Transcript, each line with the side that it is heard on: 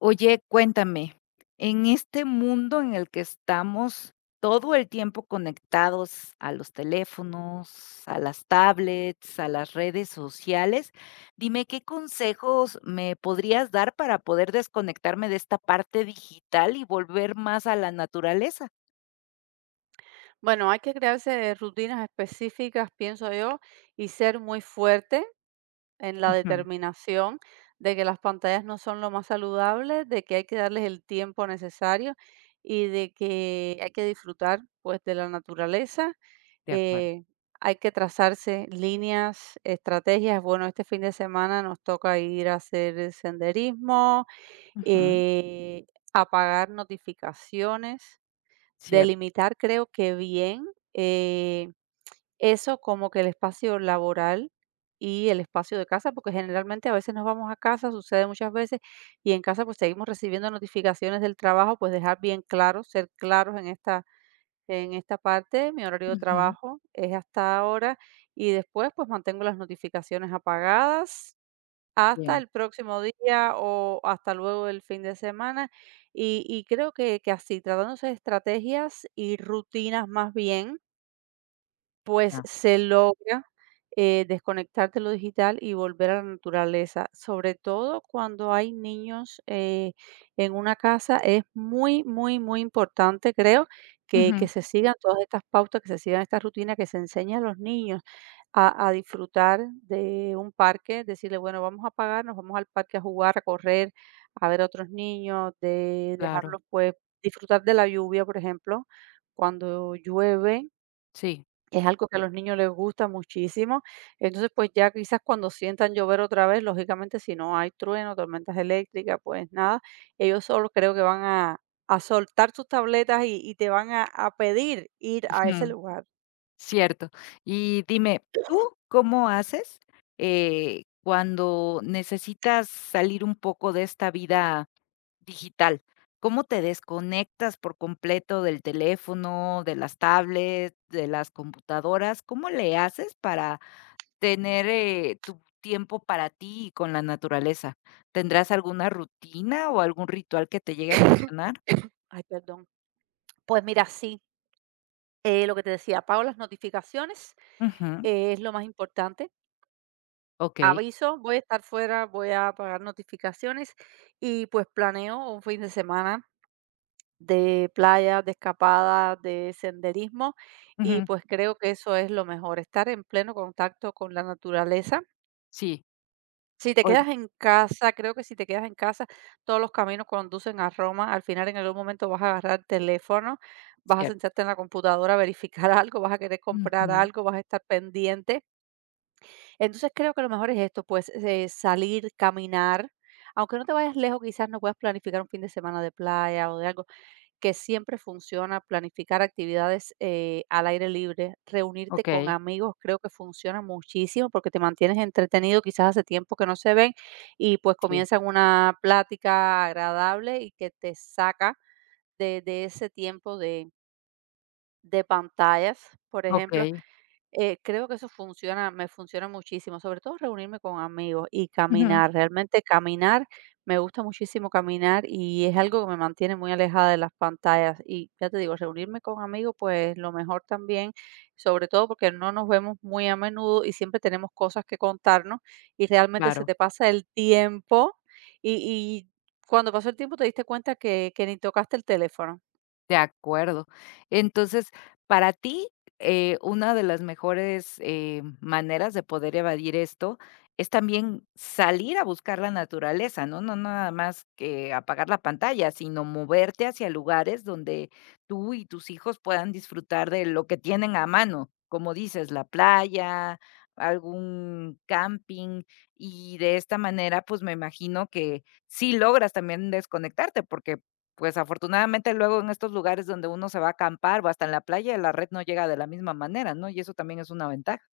left: Oye, cuéntame, en este mundo en el que estamos todo el tiempo conectados a los teléfonos, a las tablets, a las redes sociales, dime, ¿qué consejos me podrías dar para poder desconectarme de esta parte digital y volver más a la naturaleza?
right: Bueno, hay que crearse rutinas específicas, pienso yo, y ser muy fuerte en la
left: Ujú.
right: determinación de que las pantallas no son lo más saludable, de que hay que darles el tiempo necesario y de que hay que disfrutar pues de la naturaleza.
left: De acuerdo.
right: Eh, Hay que trazarse líneas, estrategias. Bueno, este fin de semana nos toca ir a hacer senderismo,
left: Ujú,
right: eh, apagar notificaciones.
left: cierto.
right: Delimitar creo que bien, eh, eso como que el espacio laboral y el espacio de casa, porque generalmente a veces nos vamos a casa, sucede muchas veces, y en casa pues seguimos recibiendo notificaciones del trabajo, pues dejar bien claro, ser claros en esta parte, mi horario de
left: Ujú.
right: trabajo es hasta ahora y después pues mantengo las notificaciones apagadas hasta
left: Bien.
right: el próximo día o hasta luego del fin de semana. Y creo que así, tratándose de estrategias y rutinas más bien pues
left: Ah,
right: se logra, desconectar de lo digital y volver a la naturaleza, sobre todo cuando hay niños, en una casa, es muy, muy, muy importante, creo, que
left: ujú,
right: que se sigan todas estas pautas, que se sigan estas rutinas, que se enseñe a los niños a disfrutar de un parque, decirle: "Bueno, vamos a pagar, nos vamos al parque a jugar, a correr, a ver a otros niños", de
left: claro,
right: dejarlos, pues, disfrutar de la lluvia, por ejemplo, cuando llueve,
left: sí.
right: es algo que a los niños les gusta muchísimo. Entonces, pues ya quizás cuando sientan llover otra vez, lógicamente, si no hay trueno, tormentas eléctricas, pues nada, ellos solo creo que van a soltar sus tabletas y te van a pedir ir a ese lugar.
left: Cierto. Y dime, ¿tú cómo haces, cuando necesitas salir un poco de esta vida digital? ¿Cómo te desconectas por completo del teléfono, de las tablets, de las computadoras? ¿Cómo le haces para tener, tu tiempo para ti y con la naturaleza? ¿Tendrás alguna rutina o algún ritual que te llegue a funcionar?
right: Ay, perdón. Pues mira, sí, lo que te decía, apago las notificaciones,
left: Ujú,
right: es lo más importante.
left: okey.
right: Aviso, voy a estar fuera, voy a apagar notificaciones y pues planeo un fin de semana de playa, de escapada, de senderismo, y
left: Ujú,
right: pues creo que eso es lo mejor, estar en pleno contacto con la naturaleza.
left: sí.
right: Si te
left: Oye,
right: quedas en casa, creo que si te quedas en casa, todos los caminos conducen a Roma, al final en algún momento vas a agarrar el teléfono, vas a
left: cierto.
right: sentarte en la computadora a verificar algo, vas a querer comprar
left: Ujú,
right: algo, vas a estar pendiente. Entonces creo que lo mejor es esto, pues salir, caminar. Aunque no te vayas lejos, quizás no puedas planificar un fin de semana de playa o de algo, que siempre funciona, planificar actividades al aire libre, reunirte con
left: okey.
right: amigos, creo que funciona muchísimo porque te mantienes entretenido, quizás hace tiempo que no se ven y pues
left: Sí,
right: comienzan una plática agradable y que te saca de ese tiempo de pantallas, por ejemplo.
left: okey.
right: Creo que eso funciona, me funciona muchísimo, sobre todo reunirme con amigos y
left: Ujú,
right: caminar. Realmente caminar, me gusta muchísimo caminar y es algo que me mantiene muy alejada de las pantallas. Y ya te digo, reunirme con amigos, pues lo mejor también, sobre todo porque no nos vemos muy a menudo y siempre tenemos cosas que contarnos y realmente se
left: claro.
right: te pasa el tiempo y, y cuando pasó el tiempo te diste cuenta que ni tocaste el teléfono.
left: De acuerdo. Entonces, para ti, una de las mejores, maneras de poder evadir esto es también salir a buscar la naturaleza, ¿no? No nada más que apagar la pantalla, sino moverte hacia lugares donde tú y tus hijos puedan disfrutar de lo que tienen a mano, como dices, la playa, algún camping, y de esta manera, pues, me imagino que sí logras también desconectarte, porque, pues, afortunadamente, luego en estos lugares donde uno se va a acampar, o hasta en la playa, la red no llega de la misma manera, ¿no? Y eso también es una ventaja.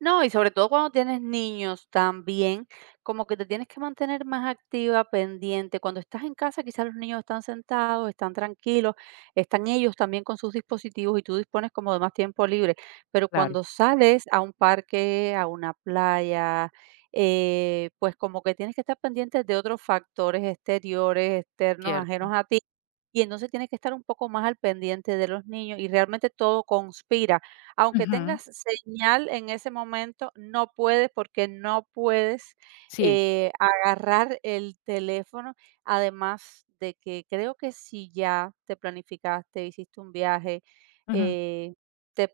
right: No, y sobre todo cuando tienes niños también, como que te tienes que mantener más activa, pendiente. Cuando estás en casa, quizás los niños están sentados, están tranquilos, están ellos también con sus dispositivos y tú dispones como de más tiempo libre. Pero
left: Claro,
right: cuando sales a un parque, a una playa, pues como que tienes que estar pendiente de otros factores exteriores, externos, ajenos
left: cierto.
right: a ti. Y entonces tienes que estar un poco más al pendiente de los niños y realmente todo conspira aunque
left: Ujú.
right: tengas señal en ese momento, no puedes porque no puedes,
left: Sí,
right: agarrar el teléfono, además de que creo que si ya te planificaste, hiciste un viaje,
left: ujú.
right: eh, te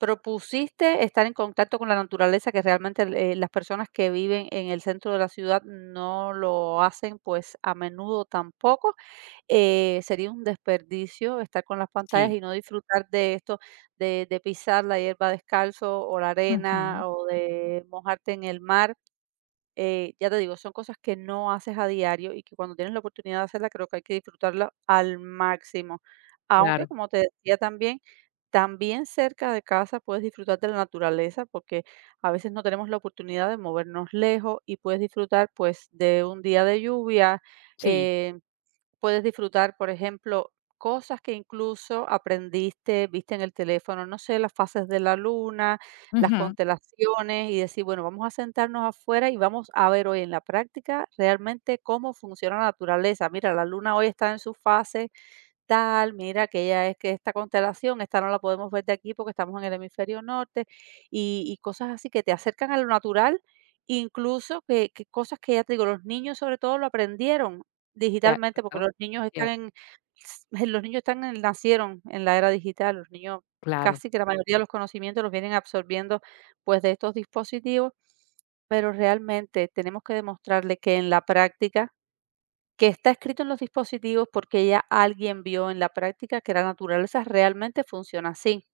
right: Propusiste estar en contacto con la naturaleza, que realmente, las personas que viven en el centro de la ciudad no lo hacen, pues, a menudo tampoco. Sería un desperdicio estar con las pantallas
left: Sí.
right: y no disfrutar de esto, de pisar la hierba descalzo o la
left: Ujú.
right: arena o de mojarte en el mar. Ya te digo, son cosas que no haces a diario y que cuando tienes la oportunidad de hacerla, creo que hay que disfrutarla al máximo. Aunque,
left: Claro,
right: como te decía también, también cerca de casa puedes disfrutar de la naturaleza porque a veces no tenemos la oportunidad de movernos lejos y puedes disfrutar pues de un día de lluvia,
left: sí.
right: eh, Puedes disfrutar, por ejemplo, cosas que incluso aprendiste, viste en el teléfono, no sé, las fases de la luna, las
left: Ujú.
right: constelaciones y decir, bueno, vamos a sentarnos afuera y vamos a ver hoy en la práctica realmente cómo funciona la naturaleza. Mira, la luna hoy está en su fase tal, mira, que ya es que esta constelación, esta no la podemos ver de aquí porque estamos en el hemisferio norte, y cosas así que te acercan a lo natural, incluso que cosas que ya te digo, los niños sobre todo lo aprendieron
left: Ya,
right: digitalmente, porque
left: ¿no?
right: los niños están
left: Cierto,
right: en, los niños nacieron en la era digital, los niños
left: claro.
right: casi que la mayoría de los conocimientos los vienen absorbiendo pues de estos dispositivos, pero realmente tenemos que demostrarle que en la práctica que está escrito en los dispositivos porque ya alguien vio en la práctica que la naturaleza realmente funciona así.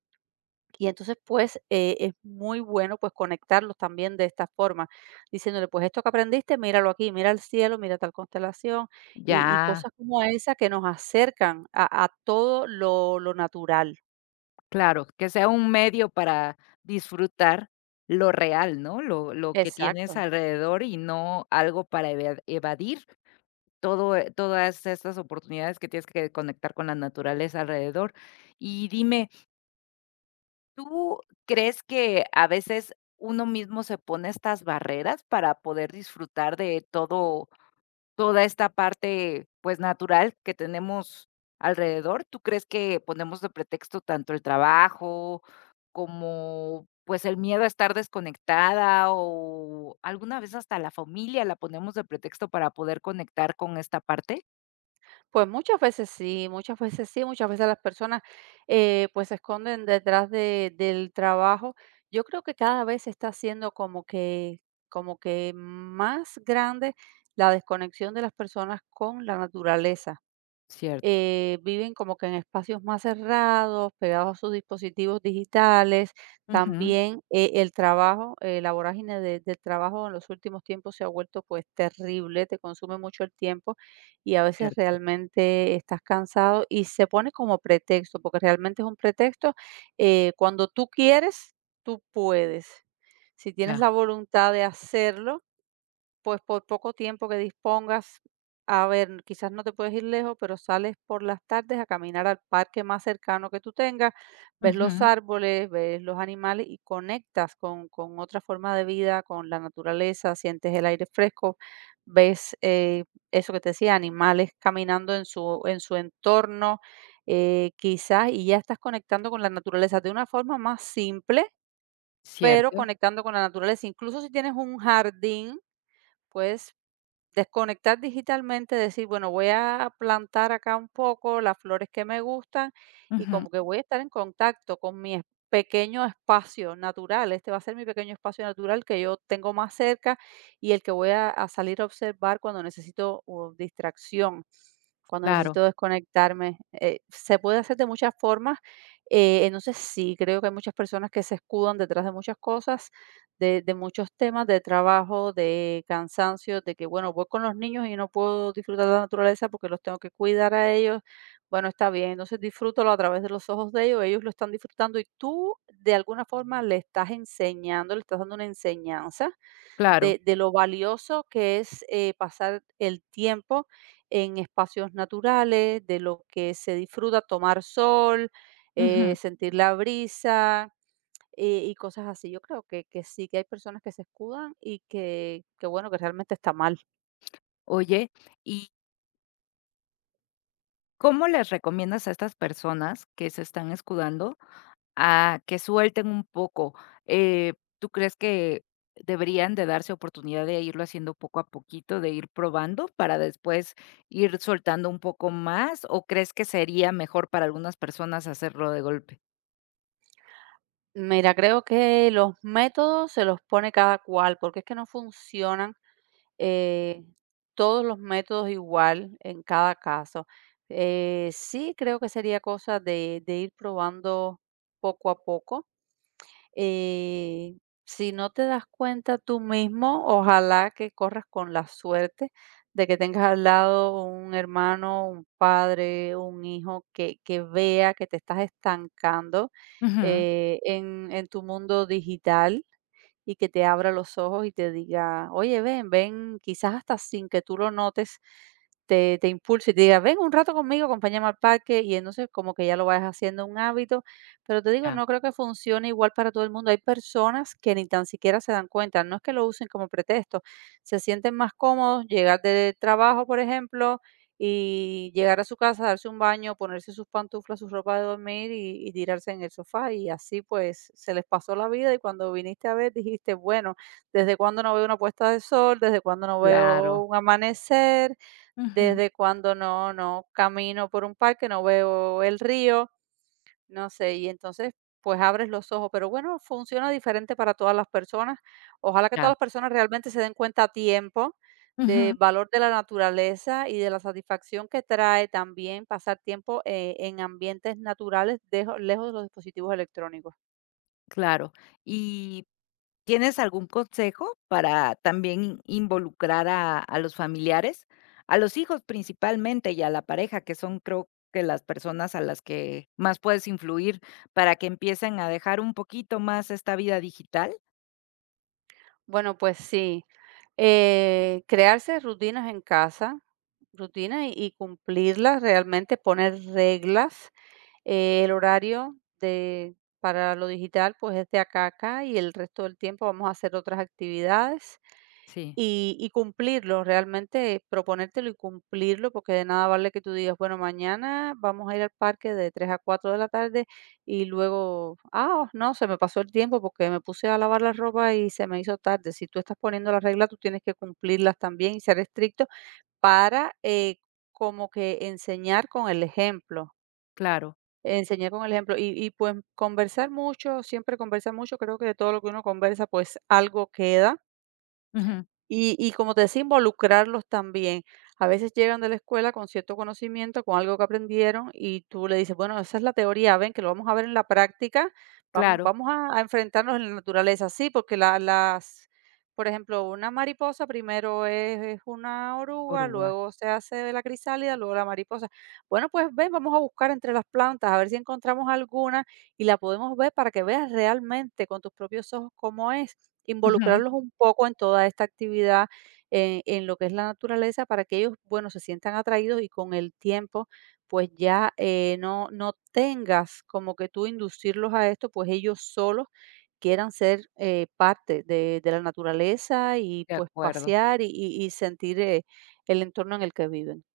right: Y entonces, pues, es muy bueno, pues, conectarlos también de esta forma, diciéndole, pues, esto que aprendiste, míralo aquí, mira el cielo, mira tal constelación, y
left: Ya,
right: cosas como esa que nos acercan a todo lo natural.
left: claro. Que sea un medio para disfrutar lo real, ¿no? Lo que tienes
right: Exacto.
left: alrededor y no algo para evadir todo, todas estas oportunidades que tienes que conectar con la naturaleza alrededor. Y dime, ¿tú crees que a veces uno mismo se pone estas barreras para poder disfrutar de todo toda esta parte, pues, natural que tenemos alrededor? ¿Tú crees que ponemos de pretexto tanto el trabajo como, pues, el miedo a estar desconectada, o alguna vez hasta la familia la ponemos de pretexto para poder conectar con esta parte?
right: Pues muchas veces sí, muchas veces sí, muchas veces las personas pues se esconden detrás del trabajo. Yo creo que cada vez se está haciendo como que más grande la desconexión de las personas con la naturaleza. Viven como que en espacios más cerrados, pegados a sus dispositivos digitales.
left: Ujú,
right: También el trabajo, la vorágine del trabajo en los últimos tiempos se ha vuelto pues terrible, te consume mucho el tiempo y a veces
left: cierto.
right: realmente estás cansado y se pone como pretexto, porque realmente es un pretexto. Cuando tú quieres, tú puedes. Si tienes
left: Ya,
right: la voluntad de hacerlo, pues, por poco tiempo que dispongas, a ver, quizás no te puedes ir lejos, pero sales por las tardes a caminar al parque más cercano que tú tengas, ves los
left: ujú.
right: árboles, ves los animales y conectas con otra forma de vida, con la naturaleza, sientes el aire fresco, ves eso que te decía, animales caminando en su entorno, quizás, y ya estás conectando con la naturaleza de una forma más simple, pero
left: Cierto,
right: conectando con la naturaleza. Incluso si tienes un jardín, puedes Desconectar digitalmente, decir, bueno, voy a plantar acá un poco las flores que me gustan y
left: ujú.
right: como que voy a estar en contacto con pequeño espacio natural. Este va a ser mi pequeño espacio natural que yo tengo más cerca y el que voy a salir a observar cuando necesito distracción, cuando
left: Claro,
right: necesito desconectarme. Se puede hacer de muchas formas. Entonces sí, creo que hay muchas personas que se escudan detrás de muchas cosas de muchos temas, de trabajo, de cansancio, de que, bueno, voy con los niños y no puedo disfrutar de la naturaleza porque los tengo que cuidar a ellos. Bueno, está bien, entonces disfrútalo a través de los ojos de ellos, ellos lo están disfrutando y tú de alguna forma le estás enseñando, le estás dando una enseñanza
left: claro,
right: de lo valioso que es pasar el tiempo en espacios naturales, de lo que se disfruta tomar sol,
left: ujú.
right: sentir la brisa, y cosas así. Yo creo que sí que hay personas que se escudan y que bueno, que realmente está mal.
left: Oye, ¿y cómo les recomiendas a estas personas que se están escudando a que suelten un poco? Eh, ¿Tú crees que deberían de darse oportunidad de irlo haciendo poco a poquito, de ir probando para después ir soltando un poco más? ¿O crees que sería mejor para algunas personas hacerlo de golpe?
right: Mira, creo que los métodos se los pone cada cual, porque es que no funcionan, eh, todos los métodos igual en cada caso. Sí creo que sería cosa de ir probando poco a poco. eh, si no te das cuenta tú mismo, ojalá que corras con la suerte de que tengas al lado un hermano, un padre, un hijo que vea que te estás estancando
left: Ujú,
right: en tu mundo digital y que te abra los ojos y te diga, oye, ven, ven, quizás hasta sin que tú lo notes, te impulse y te diga, ven un rato conmigo, acompáñame al parque y entonces como que ya lo vas haciendo un hábito, pero te digo,
left: ya,
right: no creo que funcione igual para todo el mundo. Hay personas que ni tan siquiera se dan cuenta, no es que lo usen como pretexto, se sienten más cómodos, llegar del trabajo, por ejemplo, y llegar a su casa, darse un baño, ponerse sus pantuflas, su ropa de dormir y tirarse en el sofá. Y así pues se les pasó la vida y cuando viniste a ver dijiste, bueno, ¿desde cuándo no veo una puesta de sol? ¿Desde cuándo no veo
left: claro.
right: un amanecer?
left: Ujú,
right: ¿Desde cuándo no camino por un parque, no veo el río? No sé, y entonces, pues abres los ojos, pero bueno, funciona diferente para todas las personas. Ojalá que todas
left: ya,
right: las personas realmente se den cuenta a tiempo del
left: ujú.
right: valor de la naturaleza y de la satisfacción que trae también pasar tiempo en ambientes naturales, lejos de los dispositivos electrónicos.
left: Claro. ¿Y tienes algún consejo para también involucrar a los familiares? A los hijos principalmente y a la pareja, que son, creo que las personas a las que más puedes influir para que empiecen a dejar un poquito más esta vida digital.
right: Bueno, pues sí, crearse rutinas en casa, rutinas y cumplirlas realmente, poner reglas. El horario de para lo digital, pues, es de acá a acá, y el resto del tiempo vamos a hacer otras actividades,
left: Sí,
right: y cumplirlo, realmente proponértelo y cumplirlo, porque de nada vale que tú digas: "Bueno, mañana vamos a ir al parque de 3 a 4 de la tarde", y luego: "Ah, no, se me pasó el tiempo porque me puse a lavar la ropa y se me hizo tarde". Si tú estás poniendo las reglas, tú tienes que cumplirlas también y ser estricto para, como que enseñar con el ejemplo.
left: claro.
right: Enseñar con el ejemplo y pues, conversar mucho, siempre conversar mucho, creo que de todo lo que uno conversa, pues, algo queda.
left: Ujú,
right: Y como te decía, involucrarlos también. A veces llegan de la escuela con cierto conocimiento, con algo que aprendieron, y tú le dices, bueno, esa es la teoría, ven que lo vamos a ver en la práctica, vamos,
left: claro.
right: vamos a enfrentarnos en la naturaleza, sí, porque las, por ejemplo, una mariposa primero es una oruga,
left: Oruga.
right: luego se hace la crisálida, luego la mariposa. Bueno, pues ven, vamos a buscar entre las plantas, a ver si encontramos alguna y la podemos ver para que veas realmente con tus propios ojos cómo es.
left: Ujú.
right: Involucrarlos un poco en toda esta actividad, en lo que es la naturaleza, para que ellos, bueno, se sientan atraídos y con el tiempo, pues ya no, no tengas como que tú inducirlos a esto, pues ellos solos quieran ser parte de la naturaleza y
left: De
right: pues
left: acuerdo.
right: pasear y sentir el entorno en el que viven.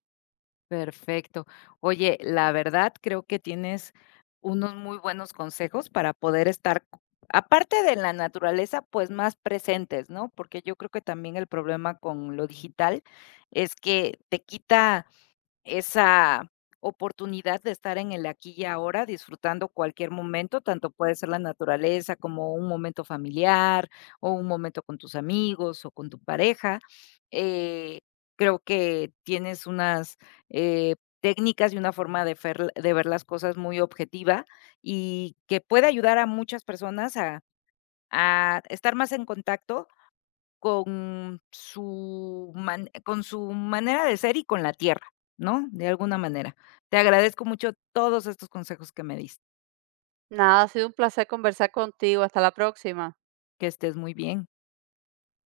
left: Perfecto. Oye, la verdad creo que tienes unos muy buenos consejos para poder estar, aparte de la naturaleza, pues más presentes, ¿no? Porque yo creo que también el problema con lo digital es que te quita esa oportunidad de estar en el aquí y ahora, disfrutando cualquier momento, tanto puede ser la naturaleza, como un momento familiar, o un momento con tus amigos, o con tu pareja. Eh, Creo que tienes unas, técnicas y una forma de ver las cosas muy objetiva, y que puede ayudar a muchas personas a estar más en contacto con su man con su manera de ser y con la tierra, ¿no? De alguna manera. Te agradezco mucho todos estos consejos que me diste.
right: Nada, ha sido un placer conversar contigo. Hasta la próxima.
left: Que estés muy bien.